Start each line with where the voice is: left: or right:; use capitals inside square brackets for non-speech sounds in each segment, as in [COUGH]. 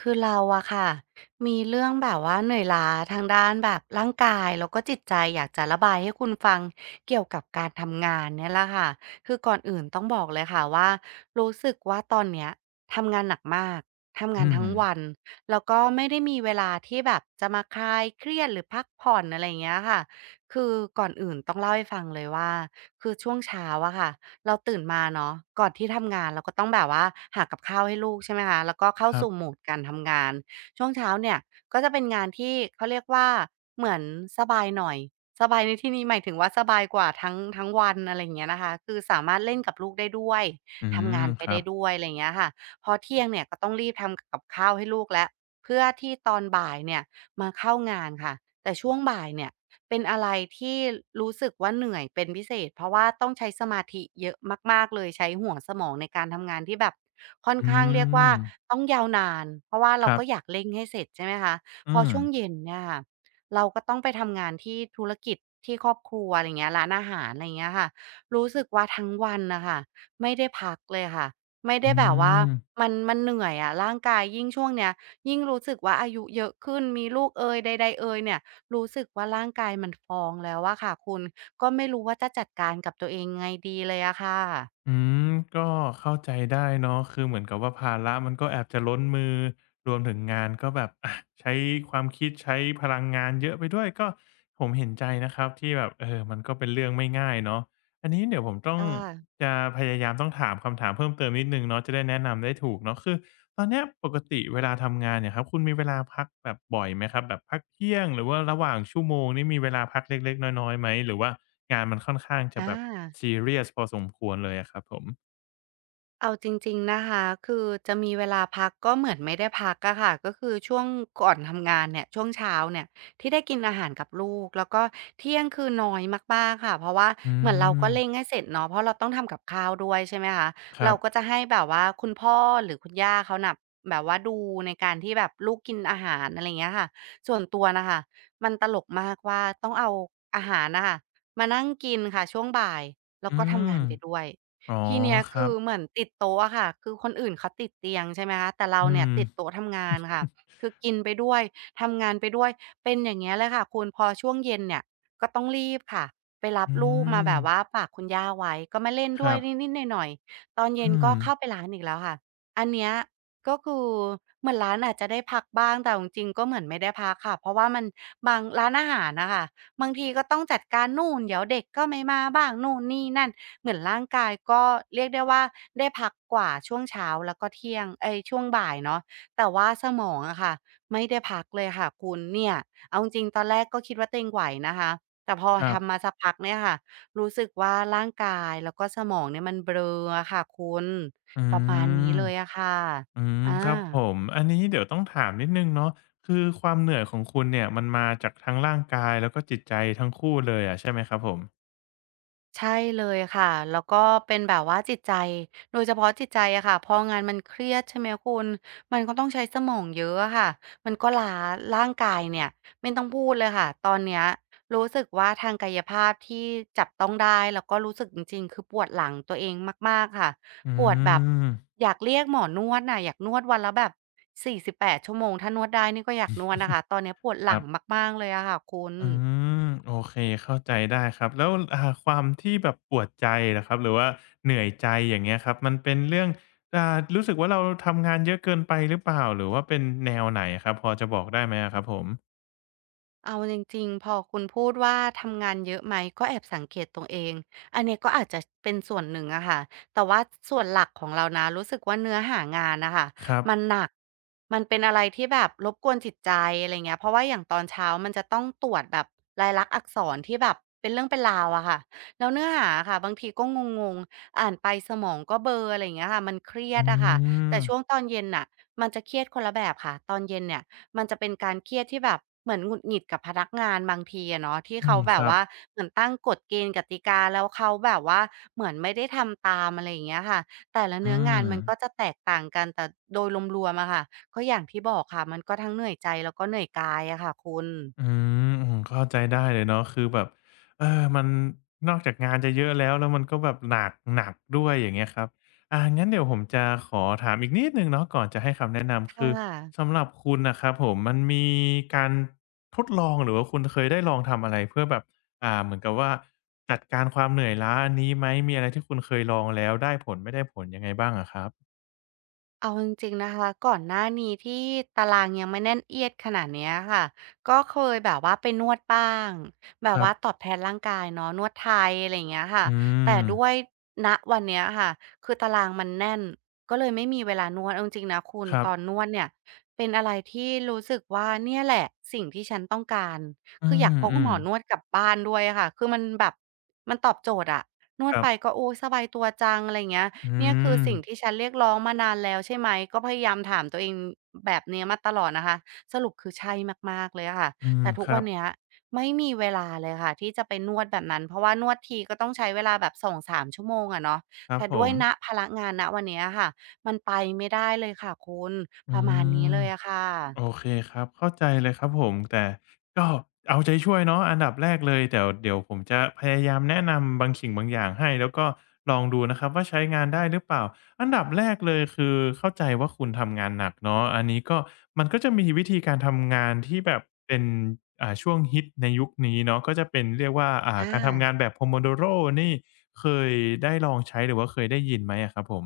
right: คือเราอะค่ะมีเรื่องแบบว่าเหนื่อยล้าทางด้านแบบร่างกายแล้วก็จิตใจอยากจะระบายให้คุณฟังเกี่ยวกับการทำงานเนี่ยแหละค่ะคือก่อนอื่นต้องบอกเลยค่ะว่ารู้สึกว่าตอนเนี้ยทำงานหนักมากทำงาน
left: อื
right: ทั้
left: ม
right: งวันแล้วก็ไม่ได้มีเวลาที่แบบจะมาคลายเครียดหรือพักผ่อนอะไรอย่างเงี้ยค่ะคือก่อนอื่นต้องเล่าให้ฟังเลยว่าคือช่วงเช้าอะค่ะ เราตื่นมาเนาะก่อนที่ทำงานเราก็ต้องแบบว่าหากับข้าวให้ลูกใช่ไหมคะแล้วก็เข้า
left: ครั
right: สู่โหม
left: บ
right: ดการทำงานช่วงเช้าเนี่ยก็จะเป็นงานที่เขาเรียกว่าเหมือนสบายหน่อยสบายในที่นี้หมายถึงว่าสบายกว่าทั้งวันอะไรอย่างเงี้ยนะคะคือสามารถเล่นกับลูกได้ด้วย
left: อื
right: ทำงา
left: ม
right: นไป
left: ครั
right: ได้
left: บ
right: ด้วยอะไรอย่างเงี้ยค่ะพอเที่ยงเนี่ยก็ต้องรีบทำกับข้าวให้ลูกแล้วเพื่อที่ตอนบ่ายเนี่ยมาเข้างานค่ะแต่ช่วงบ่ายเนี่ย เป็นอะไรที่รู้สึกว่าเหนื่อยเป็นพิเศษเพราะว่าต้องใช้สมาธิเยอะมากๆเลยใช้หัวสมองในการทำงานที่แบบค่อน
left: อื
right: ข้างเรียกว่า
left: ม
right: ต้องยาวนานเพราะว่า
left: ค
right: เรา
left: รับ
right: ก็อยากเร่งให้เสร็จใช่ไหมคะ
left: อื
right: พอช่วง
left: ม
right: เย็นเนี่ยค่ะเราก็ต้องไปทำงานที่ธุรกิจที่ครอบครัวอะไรอย่างเงี้ยร้านอาหารอะไรอย่างเงี้ยค่ะรู้สึกว่าทั้งวันน่ะค่ะไม่ได้พักเลยค่ะไม่
left: อื
right: ได้แบบว่า
left: ม
right: มันเหนื่อยอะร่างกายยิ่งช่วงเนี้ยยิ่งรู้สึกว่าอายุเยอะขึ้นมีลูกเอยใดๆเอยเนี่ย รู้สึกว่าร่างกายมันฟ้องแล้วอะค่ะคุณก็ไม่รู้ว่าจะจัดการกับตัวเองไงดีเลยอะค่ะ
left: อืมก็เข้าใจได้เนาะคือเหมือนกับว่าภาระมันก็แอบจะล้นมือรวมถึงงานก็แบบอะใช้ความคิดใช้พลังงานเยอะไปด้วยก็ผมเห็นใจนะครับที่แบบเออมันก็เป็นเรื่องไม่ง่ายเนาะ อันนี้เดี๋ยวผมต้อง
right: ค่ะ
left: จะพยายามต้องถามคำถามเพิ่มเติมนิดนึงเนาะจะได้แนะนำได้ถูกเนาะคือตอนเนี้ยปกติเวลาทำงานเนี่ยครับคุณมีเวลาพักแบบบ่อยไหมครับแบบพักเที่ยงหรือว่าระหว่างชั่วโมงนี่มีเวลาพักเล็กๆน้อยๆไหมหรือว่างานมันค่อนข้างจะ
right: อา
left: แบบซีเรียสพอสมควรเลยอะครับผม
right: เอาจริงๆนะคะคือจะมีเวลาพักก็เหมือนไม่ได้พักอะค่ะก็คือช่วงก่อนทำงานเนี่ยช่วงเช้าเนี่ยที่ได้กินอาหารกับลูกแล้วก็เที่ยงคือน้อยมากๆค่ะเพราะว่า
left: อื
right: เหมือนเราก็เร่
left: ม
right: งให้เสร็จเนาะเพราะเราต้องทำกับข้าวด้วยใช่ไหมคะ
left: ครั
right: เรา
left: บ
right: ก็จะให้แบบว่าคุณพ่อหรือคุณย่าเขาน่ะแบบว่าดูในการที่แบบลูกกินอาหารอะไรอย่างเงี้ยค่ะส่วนตัวน่ะค่ะมันตลกมากว่าต้องเอาอาหารน่ะค่ะมานั่งกินค่ะช่วงบ่ายแล้ว
left: อื
right: ก็ทำ
left: ม
right: งานไปด้วย
left: อ๋อ
right: ทีเนี้ย
left: ครั
right: คือ
left: บ
right: เหมือนติดโต๊ะอะค่ะคือคนอื่นเขาติดเตียงใช่ไหมคะแต่เรา
left: อื
right: เนี่ย
left: ม
right: ติดโต๊ะทำงานค่ะคือกินไปด้วยทำงานไปด้วยเป็นอย่างเงี้ยเลยค่ะคุณพอช่วงเย็นเนี่ยก็ต้องรีบค่ะไปรับ
left: อื
right: ลูกมา
left: ม
right: แบบว่าฝากคุณย่าไว้ก็มาเล่น
left: ค
right: ด้วย
left: รับ
right: นิดๆหน่อยๆตอนเย็น
left: อื
right: ก็
left: ม
right: เข้าไปร้านอีกแล้วค่ะอันเนี้ยก็คือเหมือนร้านอาจจะได้พักบ้างแต่เอาจริงๆก็เหมือนไม่ได้พักค่ะเพราะว่ามันบางร้านอาหารน่ะค่ะบางทีก็ต้องจัดการนู่นเดี๋ยวเด็กก็ไม่มาบ้างนู่นนี่นั่น เหมือนร่างกายก็เรียกได้ว่าได้พักกว่าช่วงเช้าแล้วก็เที่ยงเอยช่วงบ่ายเนาะแต่ว่าสมองอะค่ะไม่ได้พักเลยค่ะคุณเนี่ยเอาจริงๆตอนแรกก็คิดว่าตัวเองไหวนะคะแต่พอ
left: ครั
right: ทำมา
left: บ
right: สักพักเนี่ยค่ะรู้สึกว่าร่างกายแล้วก็สมองเนี่ยมันเบลออะค่ะคุณ
left: อื
right: ประมาณนี้
left: ม
right: เลยอะค่ะ
left: อืม
right: อ
left: ครับผ
right: า
left: มอันนี้เดี๋ยวต้องถามนิดนึงเนาะคือความเหนื่อยของคุณเนี่ยมันมาจากทั้งร่างกายแล้วก็จิตใจทั้งคู่เลยอะใช่ไหมครับผม
right: ใช่เลยค่ะแล้วก็เป็นแบบว่าจิตใจโดยเฉพาะจิตใจอะค่ะพองานมันเครียดใช่ไหมคุณมันก็ต้องใช้สมองเยอะอะค่ะมันก็ล้าร่างกายเนี่ยไม่ต้องพูดเลยค่ะตอนเนี้ยรู้สึกว่าทางกายภาพที่จับต้องได้แล้วก็รู้สึกจริงๆคือปวดหลังตัวเองมากๆค่ะ
left: อื
right: ปวดแบบ
left: ม
right: อยากเรียกหมอนวดน่ะอยากนวดวันละแบบ48ชั่วโมงถ้านวดได้นี่ก็อยากนวดนะคะตอนเนี้ยปวดห
left: ค
right: ลั
left: รั
right: ง
left: บ
right: มากๆเลยอะค่ะคุณ
left: อืมโอเคเข้าใจได้ครับแล้วความที่แบบปวดใจเหครับหรือว่าเหนื่อยใจอย่างเงี้ยครับมันเป็นเรื่องอ่ารู้สึกว่าเราทำงานเยอะเกินไปหรือเปล่าหรือว่าเป็นแนวไหนอะครับพอจะบอกได้ไหมอะครับผม
right: เอาจริงๆพอคุณพูดว่าทำงานเยอะไหมก็แอบสังเกตตัวเองอันเนี้ยก็อาจจะเป็นส่วนหนึ่งอะค่ะแต่ว่าส่วนหลักของเรานะรู้สึกว่าเนื้อหางานนะคะ
left: ครับ
right: มันหนักมันเป็นอะไรที่แบบรบกวนจิตใจอะไรเงี้ยเพราะว่าอย่างตอนเช้ามันจะต้องตรวจแบบลายลักษณ์อักษรที่แบบเป็นเรื่องเป็นราวอะค่ะแล้วเนื้อหาค่ะบางทีก็งงๆอ่านไปสมองก็เบลออะไรเงี้ยค่ะมันเครีย
left: อื
right: ดอะค่ะแต่
left: ม
right: ช่วงตอนเย็นน่ะมันจะเครียดคนละแบบค่ะตอนเย็นเนี่ย มันจะเป็นการเครียดที่แบบเหมือนหงุดหงิดกับพนักงานบางทีอะเนาะที่
left: อื
right: เขา
left: ม
right: แบ
left: ค
right: บ
left: รับ
right: ว่าเหมือนตั้งกฎเกณฑ์กติกาแล้วเขาแบบว่าเหมือนไม่ได้ทำตามอะไรอย่างเงี้ยค่ะแต่ละเนื้
left: อื
right: องาน
left: ม
right: มันก็จะแตกต่างกันแต่โดยรวมๆอะค่ะก็อย่างที่บอกค่ะมันก็ทั้งเหนื่อยใจแล้วก็เหนื่อยกายอะค่ะคุณ
left: อืมอืมเข้าใจได้เลยเนาะคือแบบเออมันนอกจากงานจะเยอะแล้วมันก็แบบหนักหนักด้วยอย่างเงี้ยครับงั้นเดี๋ยวผมจะขอถามอีกนิดหนึ่งเนาะก่อนจะให้คำแนะนำคื
right: ค่ะ
left: อสำหรับคุณน่ะครับผมมันมีการทดลองหรือว่าคุณเคยได้ลองทำอะไรเพื่อแบบเหมือนกับว่าจัดการความเหนื่อยล้าอันนี้ไหมมีอะไรที่คุณเคยลองแล้วได้ผลไม่ได้ผลยังไงบ้างอะครับ
right: เอาจริงๆนะคะก่อนหน้านี้ที่ตารางยังไม่แน่นเอียดขนาดเนี้ยค่ะก็เคยแบบว่าไปนวดบ้างแบ
left: ค
right: บ
left: รับ
right: ว่าตอบแทนร่างกายเนาะนวดไทยอะไรอย่างเงี้ยค่ะ
left: อื
right: แต่
left: ม
right: ด้วยณวันเนี้ยค่ะคือตารางมันแน่นก็เลยไม่มีเวลานวดเอาจริงๆนะคุณ
left: ครั
right: ต
left: บ
right: อนนวดเนี่ยเป็นอะไรที่รู้สึกว่าเนี่ยแหละสิ่งที่ฉันต้องการ
left: อื
right: คืออยากพก
left: ม
right: หมอนวดกลับบ้านด้วยอะค่ะคือมันแบบมันตอบโจทย์อะนว
left: ๆค
right: ด
left: รั
right: ไป
left: บ
right: ก็โอ้สบายตัวจังอะไรอย่างเงี้ย
left: อื
right: เนี่ยคือ
left: ม
right: สิ่งที่ฉันเรียกร้องมานานแล้วใช่ไหมก็พยายามถามตัวเองแบบเนี้ยมาตลอดนะคะสรุปคือใช่มากๆเลยอะค่ะ
left: อืม
right: แต่ทุ
left: ค
right: ก
left: รั
right: วัน
left: บ
right: เนี้ยไม่มีเวลาเลยค่ะที่จะไปนวดแบบนั้นเพราะว่านวดทีก็ต้องใช้เวลาแบบสองสามชั่วโมงอะเนาะ
left: ครับ
right: แต่
left: ผ
right: ด้วย
left: ม
right: ณภาระงานณวันเนี้ยอะค่ะมันไปไม่ได้เลยค่ะคุณป
left: อื
right: ระมาณนี้
left: ม
right: เลยอะค่
left: โอ
right: ะ
left: เคครับ เข้าใจเลยครับผม แต่ก็เอาใจช่วยเนาะอันดับแรกเลยเดี๋ยวผมจะพยายามแนะนำบางสิ่งบางอย่างให้แล้วก็ลองดูนะครับว่าใช้งานได้หรือเปล่าอันดับแรกเลยคือเข้าใจว่าคุณทำงานหนักเนาะอันนี้ก็มันก็จะมีวิธีการทำงานที่แบบเป็นช่วงฮิตในยุคนี้เนาะก็จะเป็นเรียกว่า
right: อ
left: การทำงาน
right: า
left: แบบ Pomodoro นี่เคยได้ลองใช้หรือว่าเคยได้ยินไหมอะครับผม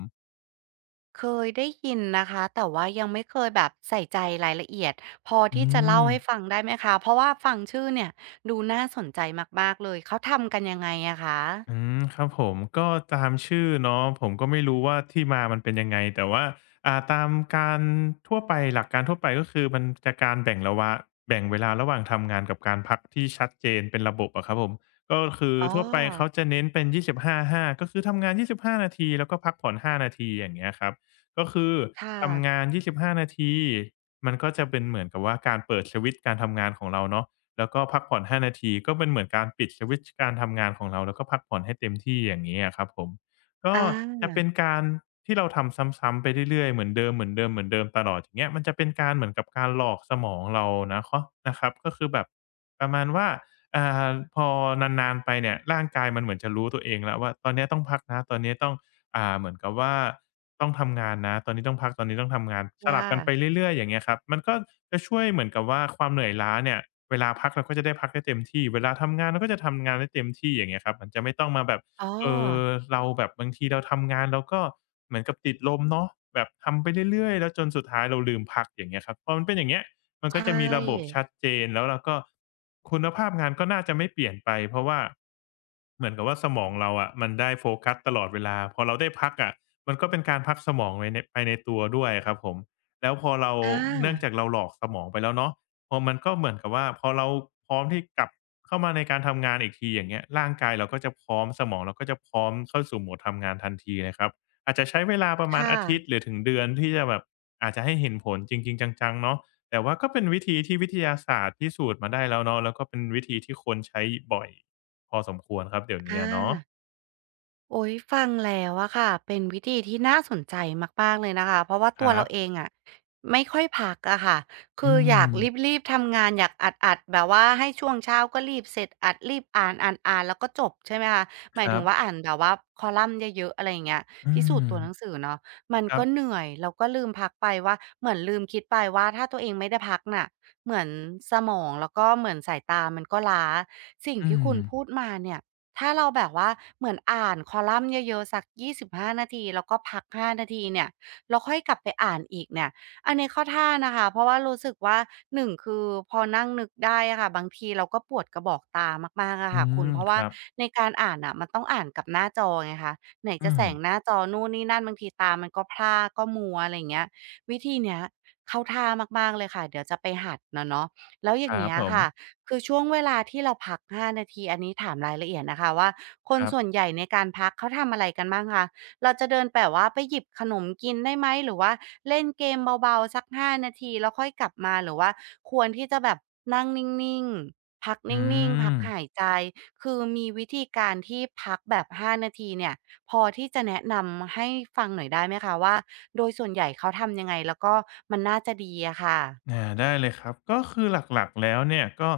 right: เคยได้ยินนะคะแต่ว่ายังไม่เคยแบบใส่ใจรายละเอียดพอ
left: อื
right: ที่จะเล่า
left: ม
right: ให้ฟังได้ไหมคะเพราะว่าฟังชื่อเนี่ยดูน่าสนใจมากๆเลยเขาทำกันยังไงอะค
left: อื
right: ะ
left: มครับผมก็ตามชื่อเนาะผมก็ไม่รู้ว่าที่มามันเป็นยังไงแต่ว่าตามการทั่วไปหลักการทั่วไปก็คือมันจะการแบ่งระวะแบ่งเวลาระหว่างทำงานกับการพักที่ชัดเจนเป็นระบบอะครับผมก็คือ
right: อ๋
left: ทั่วไปเขา
right: อ
left: จะเน้นเป็น2 5าห้าก็คือทำงาน25 นาทีแล้วก็พักผ่อน5นาทีอย่างเงี้ยครับก็คือ
right: ค่ะ
left: ทำงาน25นาทีมันก็จะเป็นเหมือนกับว่าการเปิดสวิตช์การทำงานของเราเนาะ แล้วก็พักผ่อน5นาที ก็เป็นเหมือนการปิดสวิตช์การทำงานของเราแล้วก็พักผ่อนให้เต็มที่อย่างงี้อะครับผมก็
right: อ
left: จะ
right: า
left: เป็นการที่เราทำซ้ำๆไปเรื่อยๆเหมือนเดิมๆๆตลอดอย่างเงี้ยมันจะเป็นการเหมือนกับการหลอกสมองเรานะเคาะนะครับก็คือแบบประมาณว่าอ่าพอนานๆไปเนี่ยร่างกายมันเหมือนจะรู้ตัวเองแล้วว่าตอนเนี้ยต้องพักนะตอนนี้ต้อง เหมือนกับว่าต้องทำงานนะตอนนี้ต้องพักตอนนี้ต้องทำงานส
right: ค่ะ
left: ลับกันไปเรื่อยๆอย่างเงี้ยครับมันก็จะช่วยเหมือนกับว่าความเหนื่อยล้าเนี่ยเวลาพักเราก็จะได้พักได้เต็มที่เวลาทำงานเราก็จะทำงานได้เต็มที่อย่างเงี้ยครับมันจะไม่ต้องมาแบบ
right: อ๋อ
left: เอ่อเราแบบบางทีเราทำงานเราก็เหมือนกับติดลมเนาะแบบทำไปเรื่อยๆแล้วจนสุดท้ายเราลืมพักอย่างเงี้ยครับพอมันเป็นอย่างเงี้ย มัน
right: ใช
left: ก็จะมีระบบ
right: ่
left: ชัดเจนแล้วเราก็คุณภาพงานก็น่าจะไม่เปลี่ยนไปเพราะว่าเหมือนกับว่าสมองเราอะมันได้โฟกัสตลอดเวลาพอเราได้พักอะมันก็เป็นการพักสมองไว้ในไปในตัวด้วยอะครับผมแล้วพอเรา
right: อา
left: เนื่องจากเราหลอกสมองไปแล้วเนาะพอมันก็เหมือนกับว่าพอเราพร้อมที่กลับเข้ามาในการทำงานอีกทีอย่างเงี้ยร่างกายเราก็จะพร้อมสมองเราก็จะพร้อมเข้าสู่โหมดทำงานทันทีเลยครับอาจจะใช้เวลาประมาณ
right: ค่ะ
left: อาทิตย์หรือถึงเดือนที่จะแบบอาจจะให้เห็นผลจริงๆจังๆเนาะ แต่ว่าก็เป็นวิธีที่วิทยาศาสตร์พิสูจน์มาได้แล้วเนาะแล้วก็เป็นวิธีที่คนใช้บ่อยพอสมควรครับเดี๋ยวนี้
right: อา
left: อะเนาะ
right: โอ้ยฟังแล้วอะค่ะเป็นวิธีที่น่าสนใจมากๆเลยนะคะเพราะว่า
left: ค
right: ตัว
left: รั
right: เรา
left: บ
right: เองอะไม่ค่อยพักอะค่ะ
left: อื
right: คืออยาก
left: ม
right: รีบๆทำงานอยากอัดๆแบบว่าให้ช่วงเช้าก็รีบเสร็จอัดรีบอ่านๆๆแล้วก็จบใช่ไหมคะห
left: ค
right: มาย
left: รั
right: ถึง
left: บ
right: ว่าอ่านแบบว่าคอลัมน์เยอะๆอะไรอย่างเงี้ย
left: อื
right: พิสู
left: ม
right: จน์ตัวหนังสือเนาะมัน
left: ครั
right: ก็
left: บ
right: เหนื่อยแล้วก็ลืมพักไปว่าเหมือนลืมคิดไปว่าถ้าตัวเองไม่ได้พักน่ะเหมือนสมองแล้วก็เหมือนสายตามันก็ล้าสิ่ง
left: อื
right: ที่คุ
left: ม
right: ณพูดมาเนี่ย ถ้าเราแบบว่าเหมือนอ่านคอลัมน์เยอะๆสัก25นาทีแล้วก็พัก5นาทีเนี่ยแล้วค่อยกลับไปอ่านอีกเนี่ยอันนี้เข้าท่านะคะเพราะว่ารู้สึกว่าหนึ่งคือพอนั่งนึกได้อะค่ะบางทีเราก็ปวดกระบอกตามากๆอะ
left: อื
right: ค่ะคุณ
left: ม
right: เพราะ
left: ค
right: ว่า
left: รับ
right: ในการอ่านน่ะมันต้องอ่านกับหน้าจอไงคะไหน
left: อื
right: จะแส
left: ม
right: งหน้าจอนู่นนี่นั่นบางทีตามันก็พร่าก็มัวอะไรอย่างเงี้ยวิธีเนี้ยเข้าท่ามากๆเลยค่ะเดี๋ยวจะไปหัดน่ะเนาะแล้วอ
left: ค
right: ย่าง
left: รับ
right: เงี้ย
left: ผม
right: ค่ะ คือช่วงเวลาที่เราพัก5นาทีอันนี้ถามรายละเอียดนะคะว่าค
left: ค
right: น
left: รั
right: ส่วน
left: บ
right: ใหญ่ในการพักเขาทำอะไรกันบ้างคะเราจะเดินแบบว่าไปหยิบขนมกินได้ไหมหรือว่าเล่นเกมเบาๆสัก5นาทีแล้วค่อยกลับมาหรือว่าควรที่จะแบบนั่งนิ่งๆพักนิ
left: อื
right: ่งๆพัก
left: ม
right: หายใจคือมีวิธีการที่พักแบบ5นาทีเนี่ยพอที่จะแนะนำให้ฟังหน่อยได้ไหมคะว่าโดยส่วนใหญ่เขาทำยังไงแล้วก็มันน่าจะดีอะค่ะ
left: อาได้เลยครับก็คือหลักๆแล้วเนี่ยก็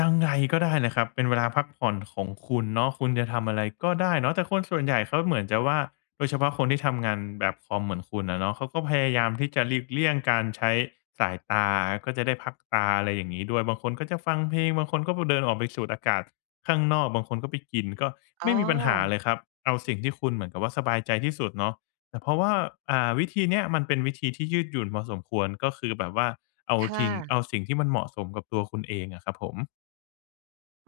left: ยังไงก็ได้นะครับเป็นเวลาพักผ่อนของคุณเนาะคุณจะทำอะไรก็ได้เนาะแต่คนส่วนใหญ่เขาเหมือนจะว่าโดยเฉพาะคนที่ทำงานแบบคอมเหมือนคุณนะเนาะเขาก็พยายามที่จะหลีกเลี่ยงการใช้สายตาก็จะได้พักตาอะไรอย่างนี้ด้วยบางคนก็จะฟังเพลงบางคนก็เดินออกไปสูดอากาศข้างนอกบางคนก็ไปกินก็
right: อ๋อ
left: ไม่มีปัญหาเลยครับเอาสิ่งที่คุณเหมือนกับว่าสบายใจที่สุดเนาะ แต่เพราะว่าอ่าวิธีเนี้ยมันเป็นวิธีที่ยืดหยุ่นพอสมควรก็คือแบบว่าเอา
right: ค่ะ
left: ทิ้งเอาสิ่งที่มันเหมาะสมกับตัวคุณเองอะครับผม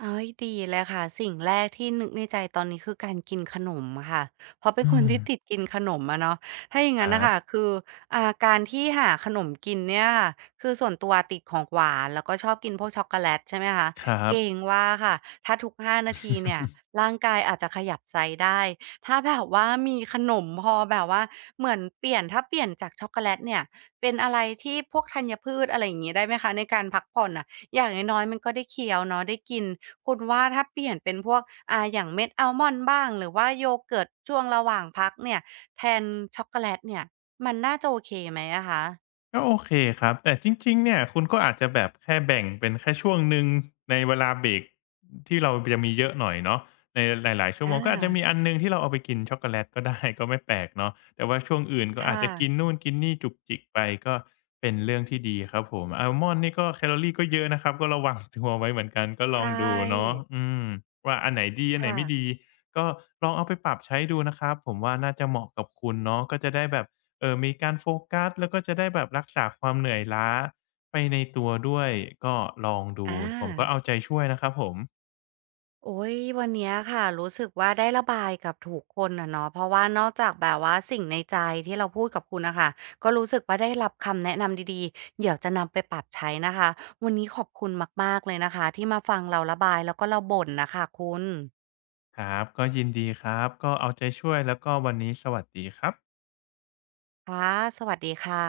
right: เฮ้ยดีเลยค่ะ สิ่งแรกที่นึกในใจตอนนี้คือการกินขนมอะค่ะเพราะเป็น
left: อื
right: คน
left: ม
right: ที่ติดกินขนมอะเนาะถ้าอย่าง
left: ค
right: งั้
left: รั
right: นน่ะค่ะ
left: บ
right: คือการที่หาขนมกินเนี่ยค่ะคือส่วนตัวติดของหวานแล้วก็ชอบกินพวกช็อกโกแลตใช่ไหมคะ
left: ครั
right: เก
left: บ
right: รงว่าค่ะ ถ้าทุก5 นาทีเนี่ยร่างกายอาจจะขยับไซซ์ได้ ถ้าแบบว่ามีขนมพอแบบว่าเหมือนเปลี่ยน ถ้าเปลี่ยนจากช็อกโกแลตเนี่ยเป็นอะไรที่พวกธัญพืชอะไรอย่างงี้ได้ไหมคะในการพักผ่อนน่ะอย่างน้อยๆมันก็ได้เคี้ยวเนาะได้กิน คุณว่าถ้าเปลี่ยนเป็นพวกอย่างเม็ดอัลมอนด์บ้างหรือว่าโยเกิร์ตช่วงระหว่างพักเนี่ยแทนช็อกโกแลตเนี่ยมันน่าจะโอเคไหมอะคะ
left: ก็โอเคครับแต่จริงๆเนี่ยคุณก็อาจจะแบบแค่แบ่งเป็นแค่ช่วงหนึ่งในเวลาเบรกที่เราจะมีเยอะหน่อยเนาะในหลายๆชั่วโม
right: อา
left: งก็อาจจะมีอันหนึ่งที่เราเอาไปกินช็อกโกแลตก็ [LAUGHS] ได้ก็ไม่แปลกเนาะแต่ว่าช่วงอื่นก็อาจ
right: ค่ะ
left: จะกินนู่นกินนี่จุกจิกไปก็เป็นเรื่องที่ดีครับผมอัลมอนด์นี่ก็แคลอรีก็เยอะนะครับก็ระวัง [LAUGHS] ตัวไว้เหมือนกันก็ลอ
right: ใช่
left: งดูเนาะอืมว่าอันไหนดีอันไหน
right: ค่ะ
left: ไม่ดีก็ลองเอาไปปรับใช้ดูนะครับผมว่าน่าจะเหมาะกับคุณเนาะก็จะได้แบบ มีการโฟกัสแล้วก็จะได้แบบรักษาความเหนื่อยล้าไปในตัวด้วยก็ลองดู
right: อา
left: ผมก็เอาใจช่วยนะครับผม
right: โอ๊ยวันเนี้ยค่ะรู้สึกว่าได้ระบายกับถูกคนอะเนาะเพราะว่านอกจากแบบว่าสิ่งในใจที่เราพูดกับคุณน่ะค่ะก็รู้สึกว่าได้รับคำแนะนำดีๆเดี๋ยวจะนำไปปรับใช้นะคะวันนี้ขอบคุณมากๆเลยนะคะที่มาฟังเราระบายแล้วก็เราบ่นน่ะค่ะคุณ
left: ครับก็ยินดีครับก็เอาใจช่วยแล้วก็วันนี้สวัสดีครับ
right: ค่ะสวัสดีค่ะ